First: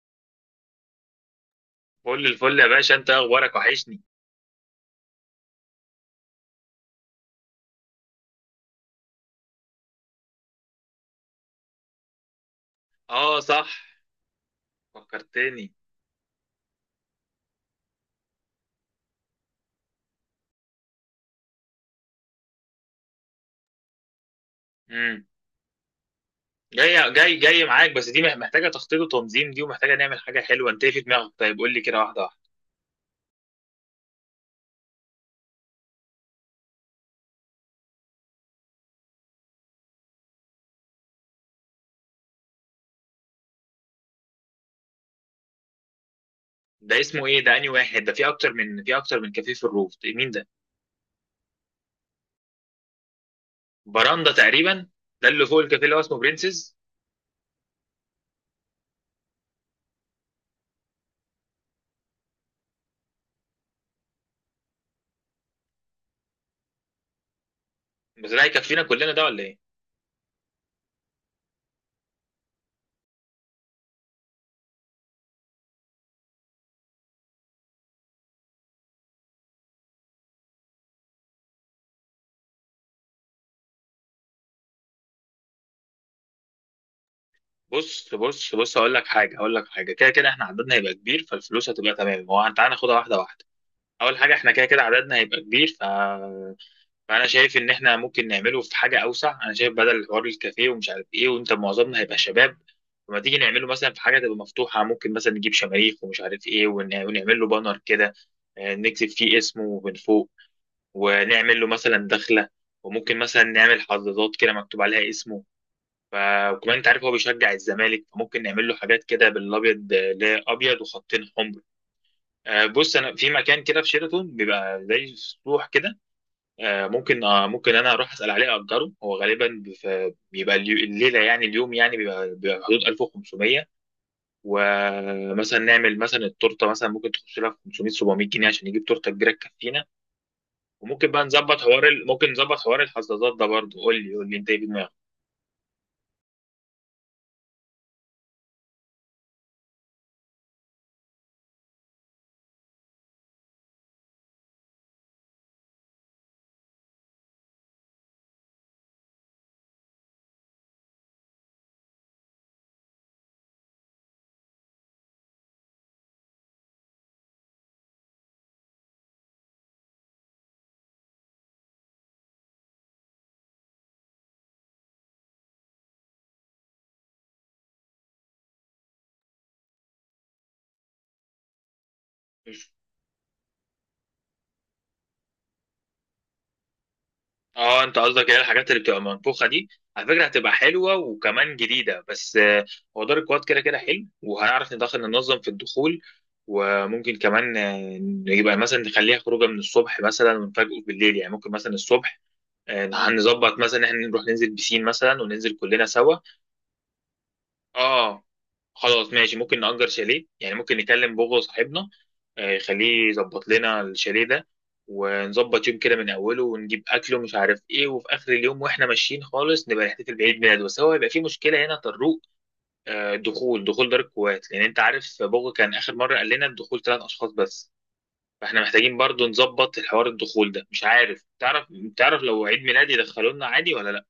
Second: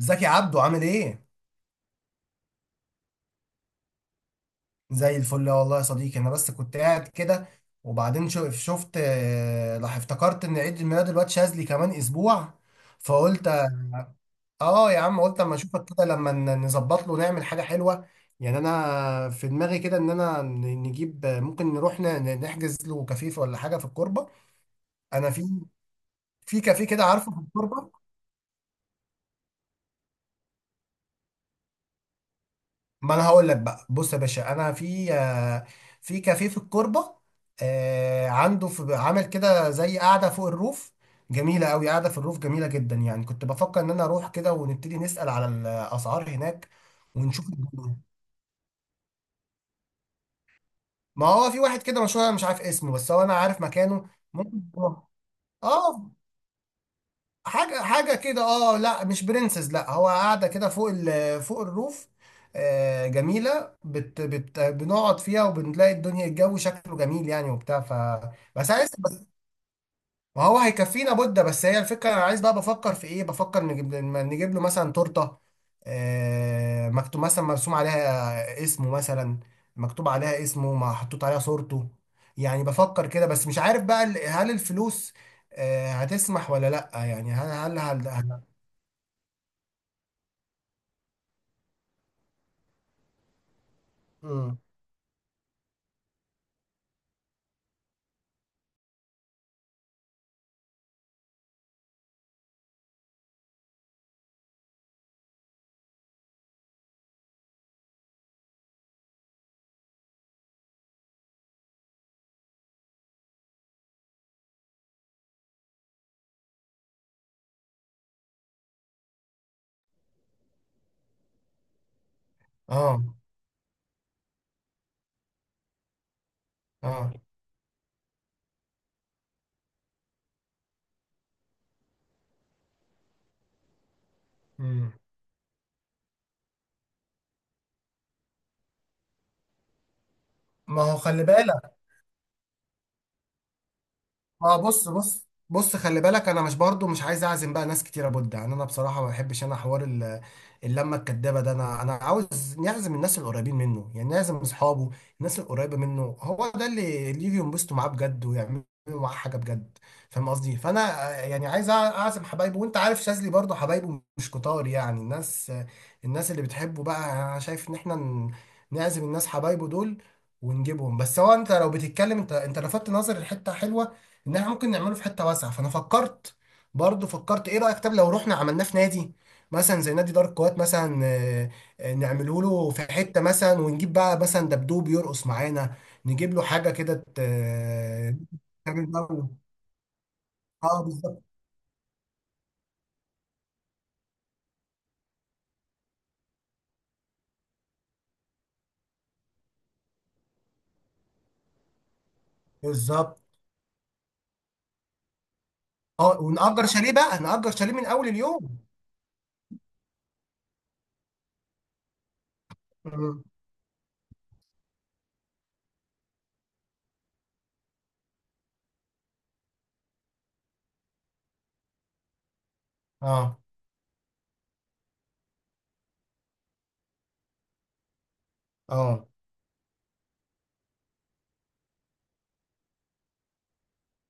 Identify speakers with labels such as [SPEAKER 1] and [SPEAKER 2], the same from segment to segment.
[SPEAKER 1] ازيك يا عبدو عامل ايه؟
[SPEAKER 2] كل الفل يا باشا، انت اخبارك وحشني.
[SPEAKER 1] زي الفل والله يا صديقي، انا بس كنت قاعد كده. وبعدين شفت، راح افتكرت ان عيد الميلاد الواد شاذلي كمان اسبوع.
[SPEAKER 2] اه
[SPEAKER 1] فقلت
[SPEAKER 2] صح،
[SPEAKER 1] اه يا عم، قلت اما
[SPEAKER 2] فكرتني.
[SPEAKER 1] اشوفك كده لما نظبط له نعمل حاجة حلوة. يعني انا في دماغي كده ان انا نجيب، ممكن نروح نحجز له كافيه ولا حاجة في الكوربة.
[SPEAKER 2] امم
[SPEAKER 1] انا في كافيه كده،
[SPEAKER 2] جاي
[SPEAKER 1] عارفه،
[SPEAKER 2] جاي
[SPEAKER 1] في
[SPEAKER 2] جاي معاك،
[SPEAKER 1] الكوربة.
[SPEAKER 2] بس دي محتاجه تخطيط وتنظيم، دي ومحتاجه نعمل حاجه حلوه. انت ايه في دماغك؟ طيب قول لي كده واحده واحده.
[SPEAKER 1] ما انا هقول لك بقى، بص يا باشا، انا في، في كافيه في الكوربه. عنده في عامل كده زي قاعده فوق الروف، جميله قوي، قاعده في الروف جميله جدا يعني. كنت بفكر ان انا اروح كده ونبتدي نسال على الاسعار هناك
[SPEAKER 2] ده اسمه ايه؟
[SPEAKER 1] ونشوف
[SPEAKER 2] ده انهي
[SPEAKER 1] الجو.
[SPEAKER 2] واحد؟ ده في اكتر من كافيه في الروف. ده مين ده؟
[SPEAKER 1] ما هو في واحد كده مشهور، انا مش عارف اسمه، بس هو انا عارف مكانه،
[SPEAKER 2] براندا
[SPEAKER 1] ممكن
[SPEAKER 2] تقريبا،
[SPEAKER 1] نروح.
[SPEAKER 2] ده اللي فوق الكافيه اللي هو
[SPEAKER 1] اه،
[SPEAKER 2] اسمه برنسز.
[SPEAKER 1] حاجة حاجة كده. اه، لا مش برنسز، لا هو قاعدة كده فوق فوق الروف. آه، جميلة. بت بت بنقعد فيها وبنلاقي الدنيا الجو شكله جميل يعني، وبتاع،
[SPEAKER 2] بس ده
[SPEAKER 1] بس
[SPEAKER 2] هيكفينا
[SPEAKER 1] عايز
[SPEAKER 2] كلنا ده
[SPEAKER 1] بس
[SPEAKER 2] ولا ايه؟
[SPEAKER 1] ما هو هيكفينا بودة. بس هي الفكرة، انا عايز بقى، بفكر في ايه، بفكر نجيب له مثلا تورتة. آه، مكتوب مثلا، مرسوم عليها اسمه مثلا، مكتوب عليها اسمه، ما حطوط عليها صورته. يعني بفكر كده، بس مش عارف بقى هل الفلوس هتسمح ولا لا، يعني هل هل
[SPEAKER 2] بص
[SPEAKER 1] هل
[SPEAKER 2] بص بص، هقول لك حاجه، هقول لك حاجه. كده كده احنا عددنا هيبقى كبير، فالفلوس هتبقى تمام. هو تعالى ناخدها واحده واحده. اول حاجه، احنا
[SPEAKER 1] مم.
[SPEAKER 2] كده كده عددنا هيبقى كبير، فانا شايف ان احنا ممكن نعمله في حاجه اوسع. انا شايف بدل حوار الكافيه ومش عارف ايه، وانت معظمنا هيبقى شباب. لما تيجي نعمله مثلا في حاجه تبقى مفتوحه، ممكن مثلا نجيب شماريخ ومش عارف ايه، ونعمل له بانر كده. نكتب فيه اسمه من فوق، ونعمل له مثلا دخله. وممكن مثلا نعمل حظاظات كده مكتوب عليها اسمه. ف- وكمان انت عارف هو بيشجع الزمالك، فممكن نعمل له حاجات كده بالابيض، اللي هي ابيض وخطين حمر. بص
[SPEAKER 1] اه،
[SPEAKER 2] انا في مكان كده في شيراتون بيبقى زي سطوح كده.
[SPEAKER 1] اه.
[SPEAKER 2] ممكن، ممكن انا اروح اسال عليه اجره. هو غالبا بيبقى الليله يعني اليوم، يعني بيبقى حدود 1500.
[SPEAKER 1] مم.
[SPEAKER 2] ومثلا نعمل مثلا التورته، مثلا ممكن تخش لها في 500 700 جنيه عشان نجيب تورته كبيره تكفينا.
[SPEAKER 1] ما هو
[SPEAKER 2] وممكن بقى
[SPEAKER 1] خلي
[SPEAKER 2] نظبط
[SPEAKER 1] بالك.
[SPEAKER 2] حوار ممكن نظبط حوار الحظاظات ده برضه. قول لي، قول لي انت
[SPEAKER 1] ما
[SPEAKER 2] ايه في
[SPEAKER 1] بص
[SPEAKER 2] دماغك.
[SPEAKER 1] بص بص خلي بالك، انا مش، برضو مش عايز اعزم بقى ناس كتيره بود. يعني انا بصراحه ما بحبش انا حوار اللمه الكدابه ده. انا عاوز نعزم الناس القريبين منه، يعني نعزم اصحابه. الناس القريبه منه، هو ده اللي يجي ينبسطوا معاه بجد ويعملوا معاه حاجه بجد. فاهم قصدي؟ فانا، يعني عايز اعزم حبايبه. وانت عارف شاذلي برضو حبايبه مش كتار، يعني الناس، الناس اللي بتحبه بقى. انا شايف ان احنا نعزم الناس حبايبه دول ونجيبهم. بس هو انت لو بتتكلم، انت لفتت نظر لحته حلوه، ان احنا ممكن نعمله في حته واسعه. فانا فكرت، برضه فكرت، ايه رايك طب لو رحنا عملناه في نادي، مثلا زي نادي دار الكويت مثلا، نعمله له في حته مثلا، ونجيب بقى مثلا دبدوب يرقص معانا، نجيب له حاجه كده،
[SPEAKER 2] اه، انت قصدك ايه؟ الحاجات اللي
[SPEAKER 1] تعمل
[SPEAKER 2] بتبقى
[SPEAKER 1] جو.
[SPEAKER 2] منفوخه دي؟ على فكره هتبقى
[SPEAKER 1] اه
[SPEAKER 2] حلوه
[SPEAKER 1] بالظبط.
[SPEAKER 2] وكمان جديده، بس هو دار الكواد كده كده حلو، وهنعرف ندخل ننظم في الدخول. وممكن كمان، يبقى مثلا نخليها خروجه من الصبح مثلا ونفاجئه بالليل. يعني ممكن مثلا الصبح،
[SPEAKER 1] بالظبط.
[SPEAKER 2] هنظبط مثلا ان احنا نروح ننزل بسين مثلا وننزل كلنا سوا.
[SPEAKER 1] اه، ونأجر شاليه بقى، نأجر شاليه من اول
[SPEAKER 2] اه،
[SPEAKER 1] اليوم.
[SPEAKER 2] خلاص ماشي، ممكن نأجر شاليه. يعني ممكن نكلم بوغو صاحبنا، يخليه
[SPEAKER 1] مم.
[SPEAKER 2] يظبط لنا الشاليه ده. ونظبط يوم كده من اوله ونجيب اكل ومش عارف ايه، وفي اخر اليوم واحنا ماشيين خالص نبقى نحتفل بعيد ميلاده. بس هو هيبقى في مشكله هنا طروق،
[SPEAKER 1] اه،
[SPEAKER 2] دخول دار الكويت. لان انت عارف بوغو كان اخر مره قال لنا الدخول ثلاث اشخاص بس. فاحنا محتاجين
[SPEAKER 1] اه.
[SPEAKER 2] برضو نظبط الحوار الدخول ده. مش عارف، تعرف لو عيد ميلادي يدخلونا عادي ولا لا؟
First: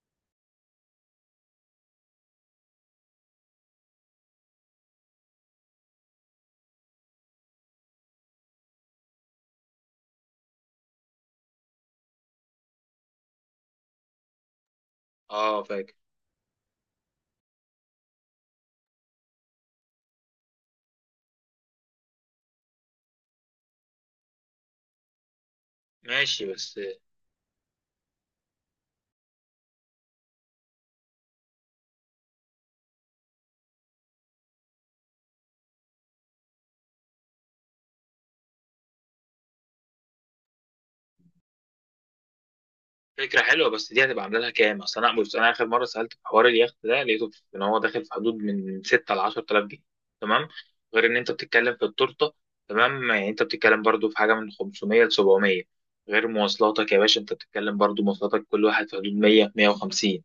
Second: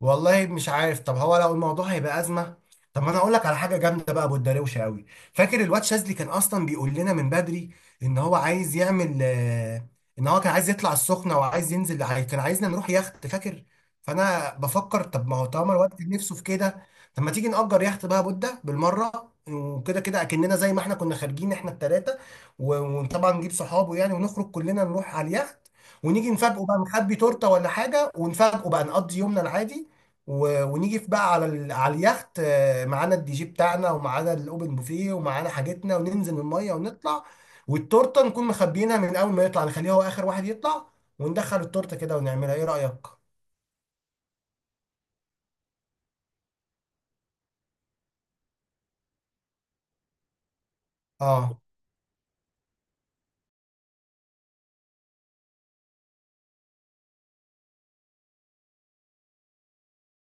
[SPEAKER 1] والله مش عارف. طب هو لو الموضوع هيبقى ازمه، طب ما انا اقول لك على حاجه جامده بقى، ابو الدروشه قوي. فاكر الواد شاذلي كان اصلا بيقول لنا من بدري، ان هو عايز يعمل آه، ان هو كان عايز يطلع السخنه، كان عايزنا نروح يخت، فاكر؟ فانا بفكر، طب ما هو
[SPEAKER 2] اه،
[SPEAKER 1] طالما الواد
[SPEAKER 2] فاكر.
[SPEAKER 1] كان نفسه في كده، طب ما تيجي نأجر يخت بقى بودة بالمره. وكده كده اكننا زي ما احنا كنا خارجين احنا التلاته، و- وطبعا نجيب صحابه يعني، ونخرج كلنا نروح على اليخت، ونيجي
[SPEAKER 2] ماشي
[SPEAKER 1] نفاجئه بقى،
[SPEAKER 2] بس.
[SPEAKER 1] نخبي تورته ولا حاجه ونفاجئه بقى، نقضي يومنا العادي. ونيجي في بقى على على اليخت، معانا الدي جي بتاعنا ومعانا الاوبن بوفيه ومعانا حاجتنا، وننزل من الميه ونطلع. والتورته نكون مخبيينها، من اول ما يطلع نخليه هو اخر واحد يطلع، وندخل التورته كده ونعملها. ايه رايك؟
[SPEAKER 2] فكرة حلوة، بس دي هتبقى عاملة لها كام؟ أصل أنا بص، أنا آخر مرة سألت في حوار اليخت ده لقيته إن هو داخل في حدود من 6 ل 10,000 جنيه. تمام؟ غير إن أنت
[SPEAKER 1] اه،
[SPEAKER 2] بتتكلم في التورتة، تمام؟ يعني أنت بتتكلم برضو في حاجة من 500 ل 700. غير مواصلاتك يا باشا، أنت بتتكلم برضو مواصلاتك كل واحد في حدود 100 150.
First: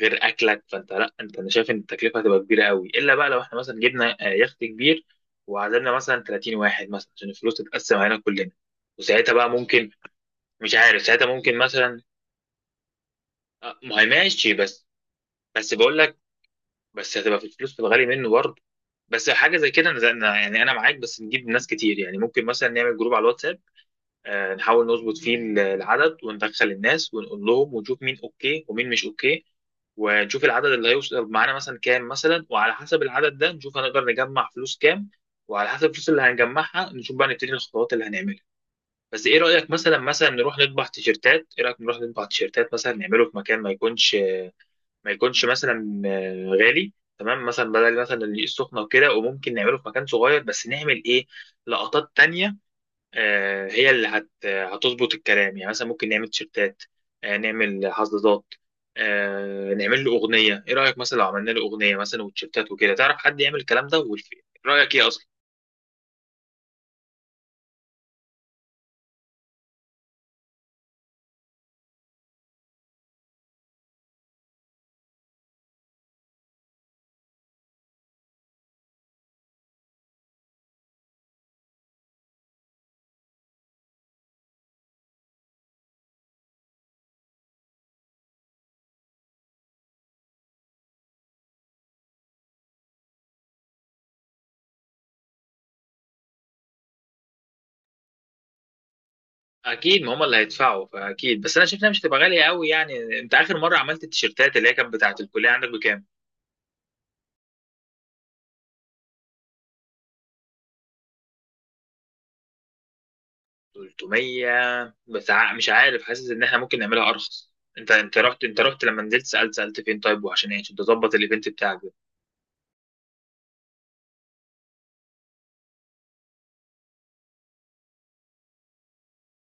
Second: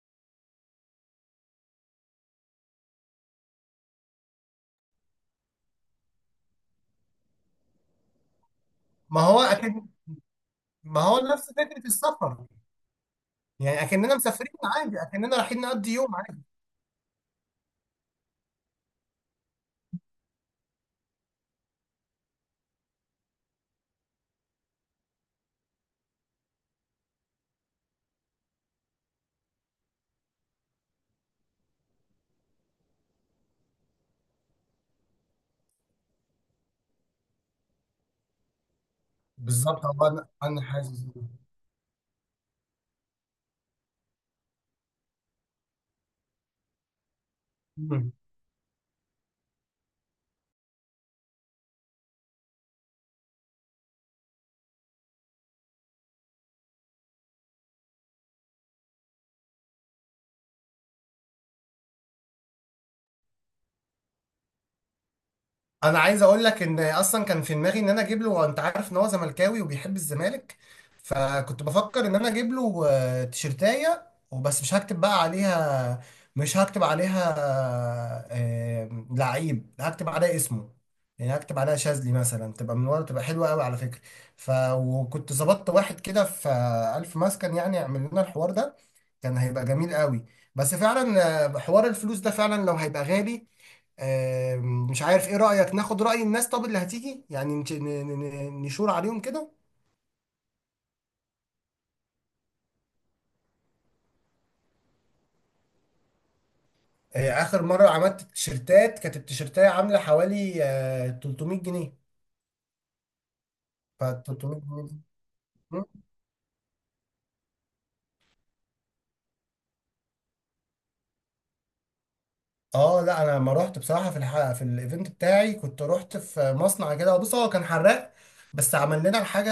[SPEAKER 2] غير أكلك، فأنت لأ، أنت أنا شايف إن التكلفة هتبقى كبيرة قوي. إلا بقى لو إحنا مثلا جبنا، يخت كبير وعزمنا مثلا 30 واحد مثلا عشان الفلوس تتقسم علينا كلنا،
[SPEAKER 1] ما
[SPEAKER 2] وساعتها
[SPEAKER 1] هو
[SPEAKER 2] بقى
[SPEAKER 1] اكن،
[SPEAKER 2] ممكن. مش
[SPEAKER 1] ما
[SPEAKER 2] عارف،
[SPEAKER 1] هو
[SPEAKER 2] ساعتها
[SPEAKER 1] نفس
[SPEAKER 2] ممكن
[SPEAKER 1] فكره
[SPEAKER 2] مثلا،
[SPEAKER 1] السفر. يعني
[SPEAKER 2] ما هي
[SPEAKER 1] اكننا مسافرين
[SPEAKER 2] ماشي. بس،
[SPEAKER 1] عادي، اكننا رايحين
[SPEAKER 2] بس
[SPEAKER 1] نقضي
[SPEAKER 2] بقول
[SPEAKER 1] يوم
[SPEAKER 2] لك،
[SPEAKER 1] عادي.
[SPEAKER 2] بس هتبقى في الفلوس، في الغالي منه برضه. بس حاجه زي كده، يعني انا معاك. بس نجيب ناس كتير، يعني ممكن مثلا نعمل جروب على الواتساب، نحاول نظبط فيه العدد، وندخل الناس ونقول لهم ونشوف مين اوكي ومين مش اوكي. ونشوف العدد اللي هيوصل معانا مثلا كام مثلا، وعلى حسب العدد ده نشوف هنقدر نجمع فلوس كام. وعلى حسب الفلوس اللي هنجمعها نشوف بقى نبتدي الخطوات اللي هنعملها. بس ايه رايك،
[SPEAKER 1] بالظبط،
[SPEAKER 2] مثلا
[SPEAKER 1] هو انا
[SPEAKER 2] مثلا نروح نطبع
[SPEAKER 1] حاسس.
[SPEAKER 2] تيشيرتات. ايه رايك نروح نطبع تيشيرتات مثلا، نعمله في مكان ما يكونش، ما يكونش مثلا غالي. تمام، مثلا بدل مثلا الدقيق السخنه وكده، وممكن نعمله في مكان صغير بس نعمل ايه؟ لقطات تانية، هي اللي هتظبط الكلام. يعني مثلا ممكن نعمل تيشيرتات، نعمل حظاظات، نعمل له اغنيه. ايه رايك مثلا لو عملنا له اغنيه مثلا وتيشيرتات وكده؟ تعرف حد يعمل الكلام ده؟ والف... رايك ايه اصلا؟
[SPEAKER 1] انا عايز اقول لك ان اصلا كان في دماغي ان انا اجيب له، وانت عارف ان هو زملكاوي وبيحب الزمالك، فكنت بفكر ان انا اجيب له تيشرتايه وبس، مش هكتب بقى عليها، مش هكتب عليها لعيب، هكتب عليها اسمه. يعني هكتب عليها شاذلي مثلا، تبقى من ورا، تبقى حلوه قوي على فكره. وكنت ظبطت واحد كده في الف مسكن، يعني يعمل لنا الحوار ده. كان هيبقى جميل قوي. بس فعلا حوار الفلوس ده فعلا لو هيبقى غالي. مش عارف، ايه رأيك ناخد رأي الناس طب اللي هتيجي يعني نشور عليهم كده؟
[SPEAKER 2] اكيد، ما هم اللي هيدفعوا فاكيد. بس انا شايف انها مش هتبقى غاليه قوي. يعني انت اخر مره عملت التيشيرتات اللي هي كانت بتاعه الكليه عندك بكام؟
[SPEAKER 1] اخر مرة عملت التيشيرتات كانت التيشيرتاية عاملة حوالي 300 جنيه.
[SPEAKER 2] 300
[SPEAKER 1] 300 جنيه.
[SPEAKER 2] بس؟ مش عارف، حاسس ان احنا ممكن نعملها ارخص. انت رحت، انت رحت لما نزلت، سالت فين طيب؟ وعشان ايه؟ عشان تظبط الايفنت بتاعك ده؟
[SPEAKER 1] اه، لا انا لما رحت بصراحه في الايفنت بتاعي كنت رحت في مصنع كده، بص هو كان حراق بس عمل لنا الحاجه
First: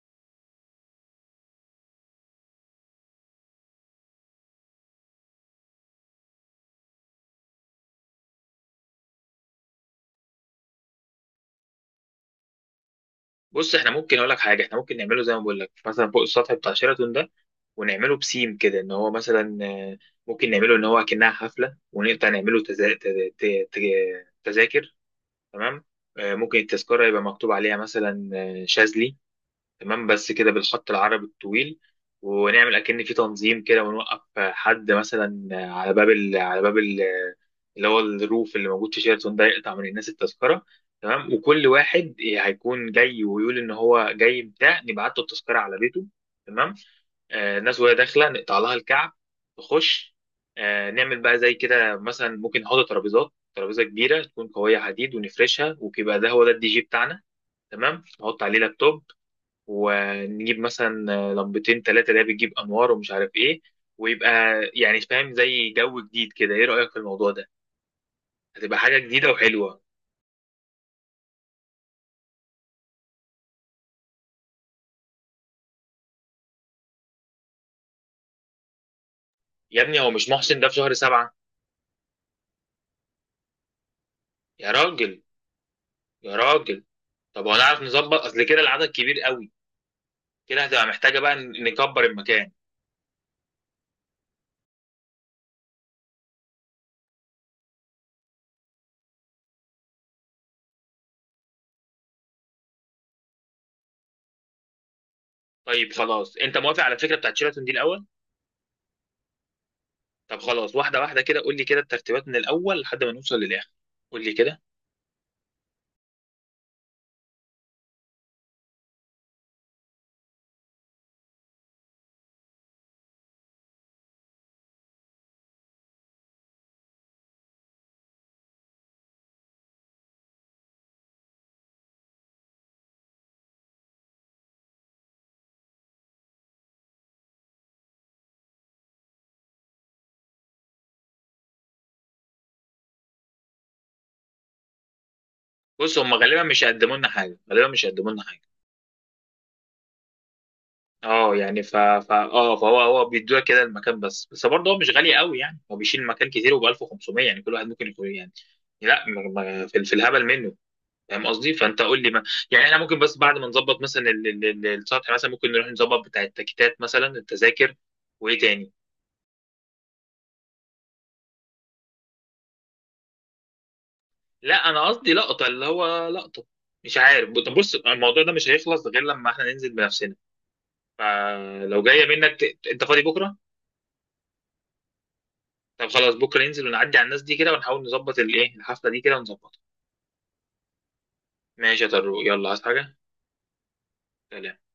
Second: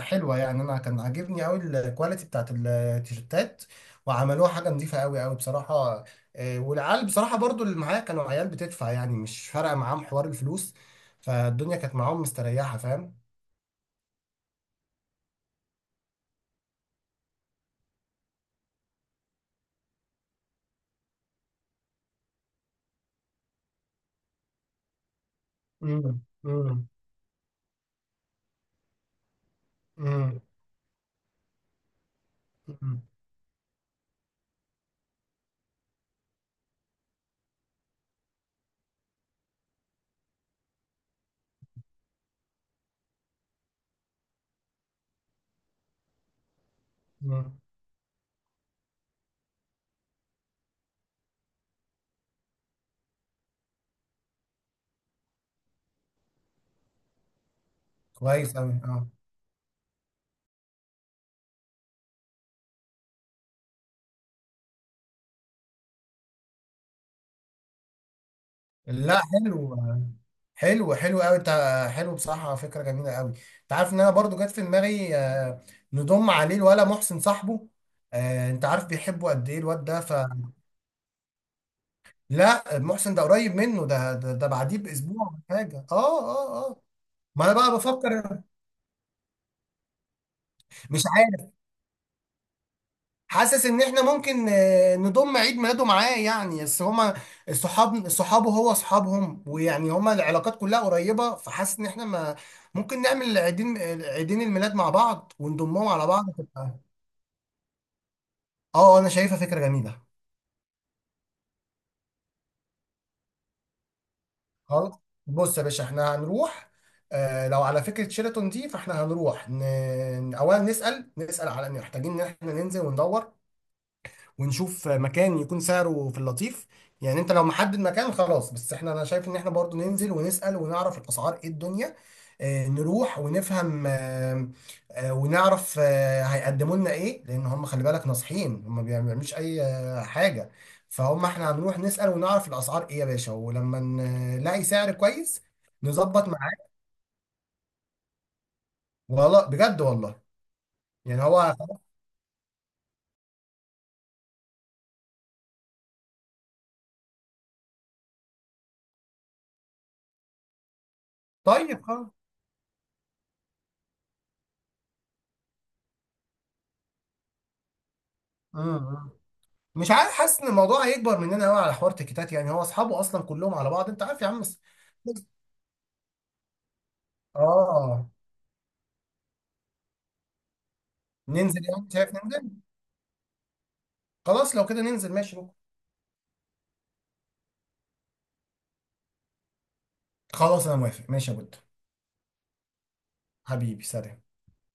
[SPEAKER 1] حلوه يعني، انا كان عاجبني قوي الكواليتي بتاعت التيشيرتات، وعملوها حاجه نظيفه قوي قوي بصراحه. والعيال بصراحه برضو اللي معايا كانوا عيال بتدفع يعني، مش فارقه معاهم حوار الفلوس، فالدنيا كانت معاهم مستريحه. فاهم؟
[SPEAKER 2] بص احنا ممكن، اقول لك حاجه، احنا ممكن نعمله زي ما بقول لك، مثلا فوق السطح بتاع شيراتون ده، ونعمله بسيم كده ان هو مثلا ممكن نعمله ان هو كأنها حفله، ونقطع نعمله تزا... تز- ت- ت- تذاكر. تمام؟
[SPEAKER 1] امم.
[SPEAKER 2] ممكن
[SPEAKER 1] امم.
[SPEAKER 2] التذكره يبقى مكتوب عليها مثلا شاذلي. تمام، بس
[SPEAKER 1] امم.
[SPEAKER 2] كده بالخط العربي الطويل. ونعمل اكن في تنظيم كده، ونوقف حد مثلا على باب على باب اللي هو الروف اللي موجود في شيراتون ده، يقطع من الناس التذكره. تمام، وكل واحد هيكون جاي ويقول ان هو جاي بتاع، نبعت له التذكره على بيته. تمام. آه،
[SPEAKER 1] امم.
[SPEAKER 2] الناس وهي داخله نقطع لها الكعب، تخش. آه، نعمل بقى زي كده، مثلا ممكن نحط ترابيزات، ترابيزه كبيره تكون قويه حديد ونفرشها، ويبقى ده هو ده الدي جي بتاعنا. تمام، نحط
[SPEAKER 1] كويس
[SPEAKER 2] عليه
[SPEAKER 1] قوي،
[SPEAKER 2] لابتوب،
[SPEAKER 1] اه.
[SPEAKER 2] ونجيب مثلا لمبتين ثلاثة ده، بتجيب أنوار ومش عارف إيه، ويبقى يعني فاهم زي جو جديد كده. إيه رأيك في الموضوع ده؟ هتبقى حاجة
[SPEAKER 1] لا
[SPEAKER 2] جديدة
[SPEAKER 1] حلو،
[SPEAKER 2] وحلوة.
[SPEAKER 1] حلو حلو قوي انت. حلو بصراحه، فكره جميله قوي. انت عارف ان انا برضو جت في دماغي نضم عليه الولا محسن صاحبه. انت عارف بيحبه قد ايه
[SPEAKER 2] يا
[SPEAKER 1] الواد
[SPEAKER 2] ابني
[SPEAKER 1] ده،
[SPEAKER 2] هو مش
[SPEAKER 1] فلا.
[SPEAKER 2] محسن ده في شهر سبعة؟
[SPEAKER 1] محسن ده قريب منه، ده
[SPEAKER 2] يا
[SPEAKER 1] بعديه
[SPEAKER 2] راجل.
[SPEAKER 1] باسبوع ولا حاجه، اه.
[SPEAKER 2] يا
[SPEAKER 1] اه، اه.
[SPEAKER 2] راجل.
[SPEAKER 1] ما
[SPEAKER 2] طب
[SPEAKER 1] انا
[SPEAKER 2] هو
[SPEAKER 1] بقى
[SPEAKER 2] نعرف نظبط؟
[SPEAKER 1] بفكر.
[SPEAKER 2] أصل كده العدد كبير قوي، كده هتبقى
[SPEAKER 1] مش
[SPEAKER 2] محتاجة بقى
[SPEAKER 1] عارف،
[SPEAKER 2] نكبر المكان.
[SPEAKER 1] حاسس ان احنا ممكن نضم عيد ميلاده معاه. يعني بس هما الصحاب صحابه هو اصحابهم، ويعني هما العلاقات كلها قريبه. فحاسس ان احنا، ما ممكن نعمل عيدين عيدين الميلاد مع بعض ونضمهم
[SPEAKER 2] طيب
[SPEAKER 1] على بعض
[SPEAKER 2] خلاص، أنت
[SPEAKER 1] تبقى.
[SPEAKER 2] موافق على الفكرة بتاعت شيراتون دي الأول؟
[SPEAKER 1] اه، انا شايفها فكره جميله.
[SPEAKER 2] طب خلاص، واحدة واحدة كده، قول لي كده الترتيبات من الأول لحد ما نوصل للآخر، قول لي كده.
[SPEAKER 1] خلاص، بص يا باشا، احنا هنروح. آه، لو على فكره شيراتون دي، فاحنا هنروح اولا نسال على ان محتاجين ان احنا ننزل وندور، ونشوف مكان يكون سعره في اللطيف. يعني انت لو محدد مكان خلاص، بس احنا، انا شايف ان احنا برضو ننزل ونسأل ونعرف الاسعار ايه الدنيا. اه، نروح ونفهم، اه. اه، ونعرف، اه، هيقدموا لنا ايه، لان هم خلي بالك ناصحين، هم ما بيعملوش اي حاجة. فهم احنا هنروح نسأل ونعرف الاسعار ايه يا باشا، ولما نلاقي سعر كويس
[SPEAKER 2] بص هم
[SPEAKER 1] نظبط
[SPEAKER 2] غالبا مش
[SPEAKER 1] معاه.
[SPEAKER 2] هيقدموا لنا حاجة، غالبا مش هيقدموا لنا حاجة.
[SPEAKER 1] والله بجد، والله. يعني
[SPEAKER 2] اه
[SPEAKER 1] هو،
[SPEAKER 2] يعني اه فهو، هو بيدوها كده المكان بس. بس برضه هو مش غالي قوي، يعني هو بيشيل مكان كتير وب 1500. يعني كل واحد ممكن يكون يعني. لا، في الهبل منه. فاهم قصدي؟
[SPEAKER 1] طيب
[SPEAKER 2] فانت قول
[SPEAKER 1] خلاص.
[SPEAKER 2] لي. ما يعني احنا ممكن، بس بعد ما نظبط مثلا السطح مثلا، ممكن نروح نظبط بتاع التكتات مثلا التذاكر. وايه تاني؟
[SPEAKER 1] مم. مش عارف، حاسس ان الموضوع هيكبر مننا قوي على حوار تيكيتات. يعني هو اصحابه اصلا كلهم على بعض، انت عارف يا عم.
[SPEAKER 2] لا،
[SPEAKER 1] بس
[SPEAKER 2] انا قصدي
[SPEAKER 1] بس-
[SPEAKER 2] لقطه، اللي هو لقطه. مش عارف، طب بص
[SPEAKER 1] اه،
[SPEAKER 2] الموضوع ده مش هيخلص غير لما احنا ننزل بنفسنا.
[SPEAKER 1] ننزل
[SPEAKER 2] فلو
[SPEAKER 1] يعني،
[SPEAKER 2] جايه
[SPEAKER 1] شايف
[SPEAKER 2] منك
[SPEAKER 1] ننزل.
[SPEAKER 2] انت فاضي بكره؟
[SPEAKER 1] خلاص لو كده ننزل ماشي بكره.
[SPEAKER 2] طب خلاص، بكره ننزل ونعدي على الناس دي كده، ونحاول نظبط الايه الحفله دي كده ونظبطها.
[SPEAKER 1] خلاص انا موافق، ماشي يا بود.
[SPEAKER 2] ماشي يا طارق، يلا عايز حاجة؟
[SPEAKER 1] حبيبي، سلام.
[SPEAKER 2] سلام.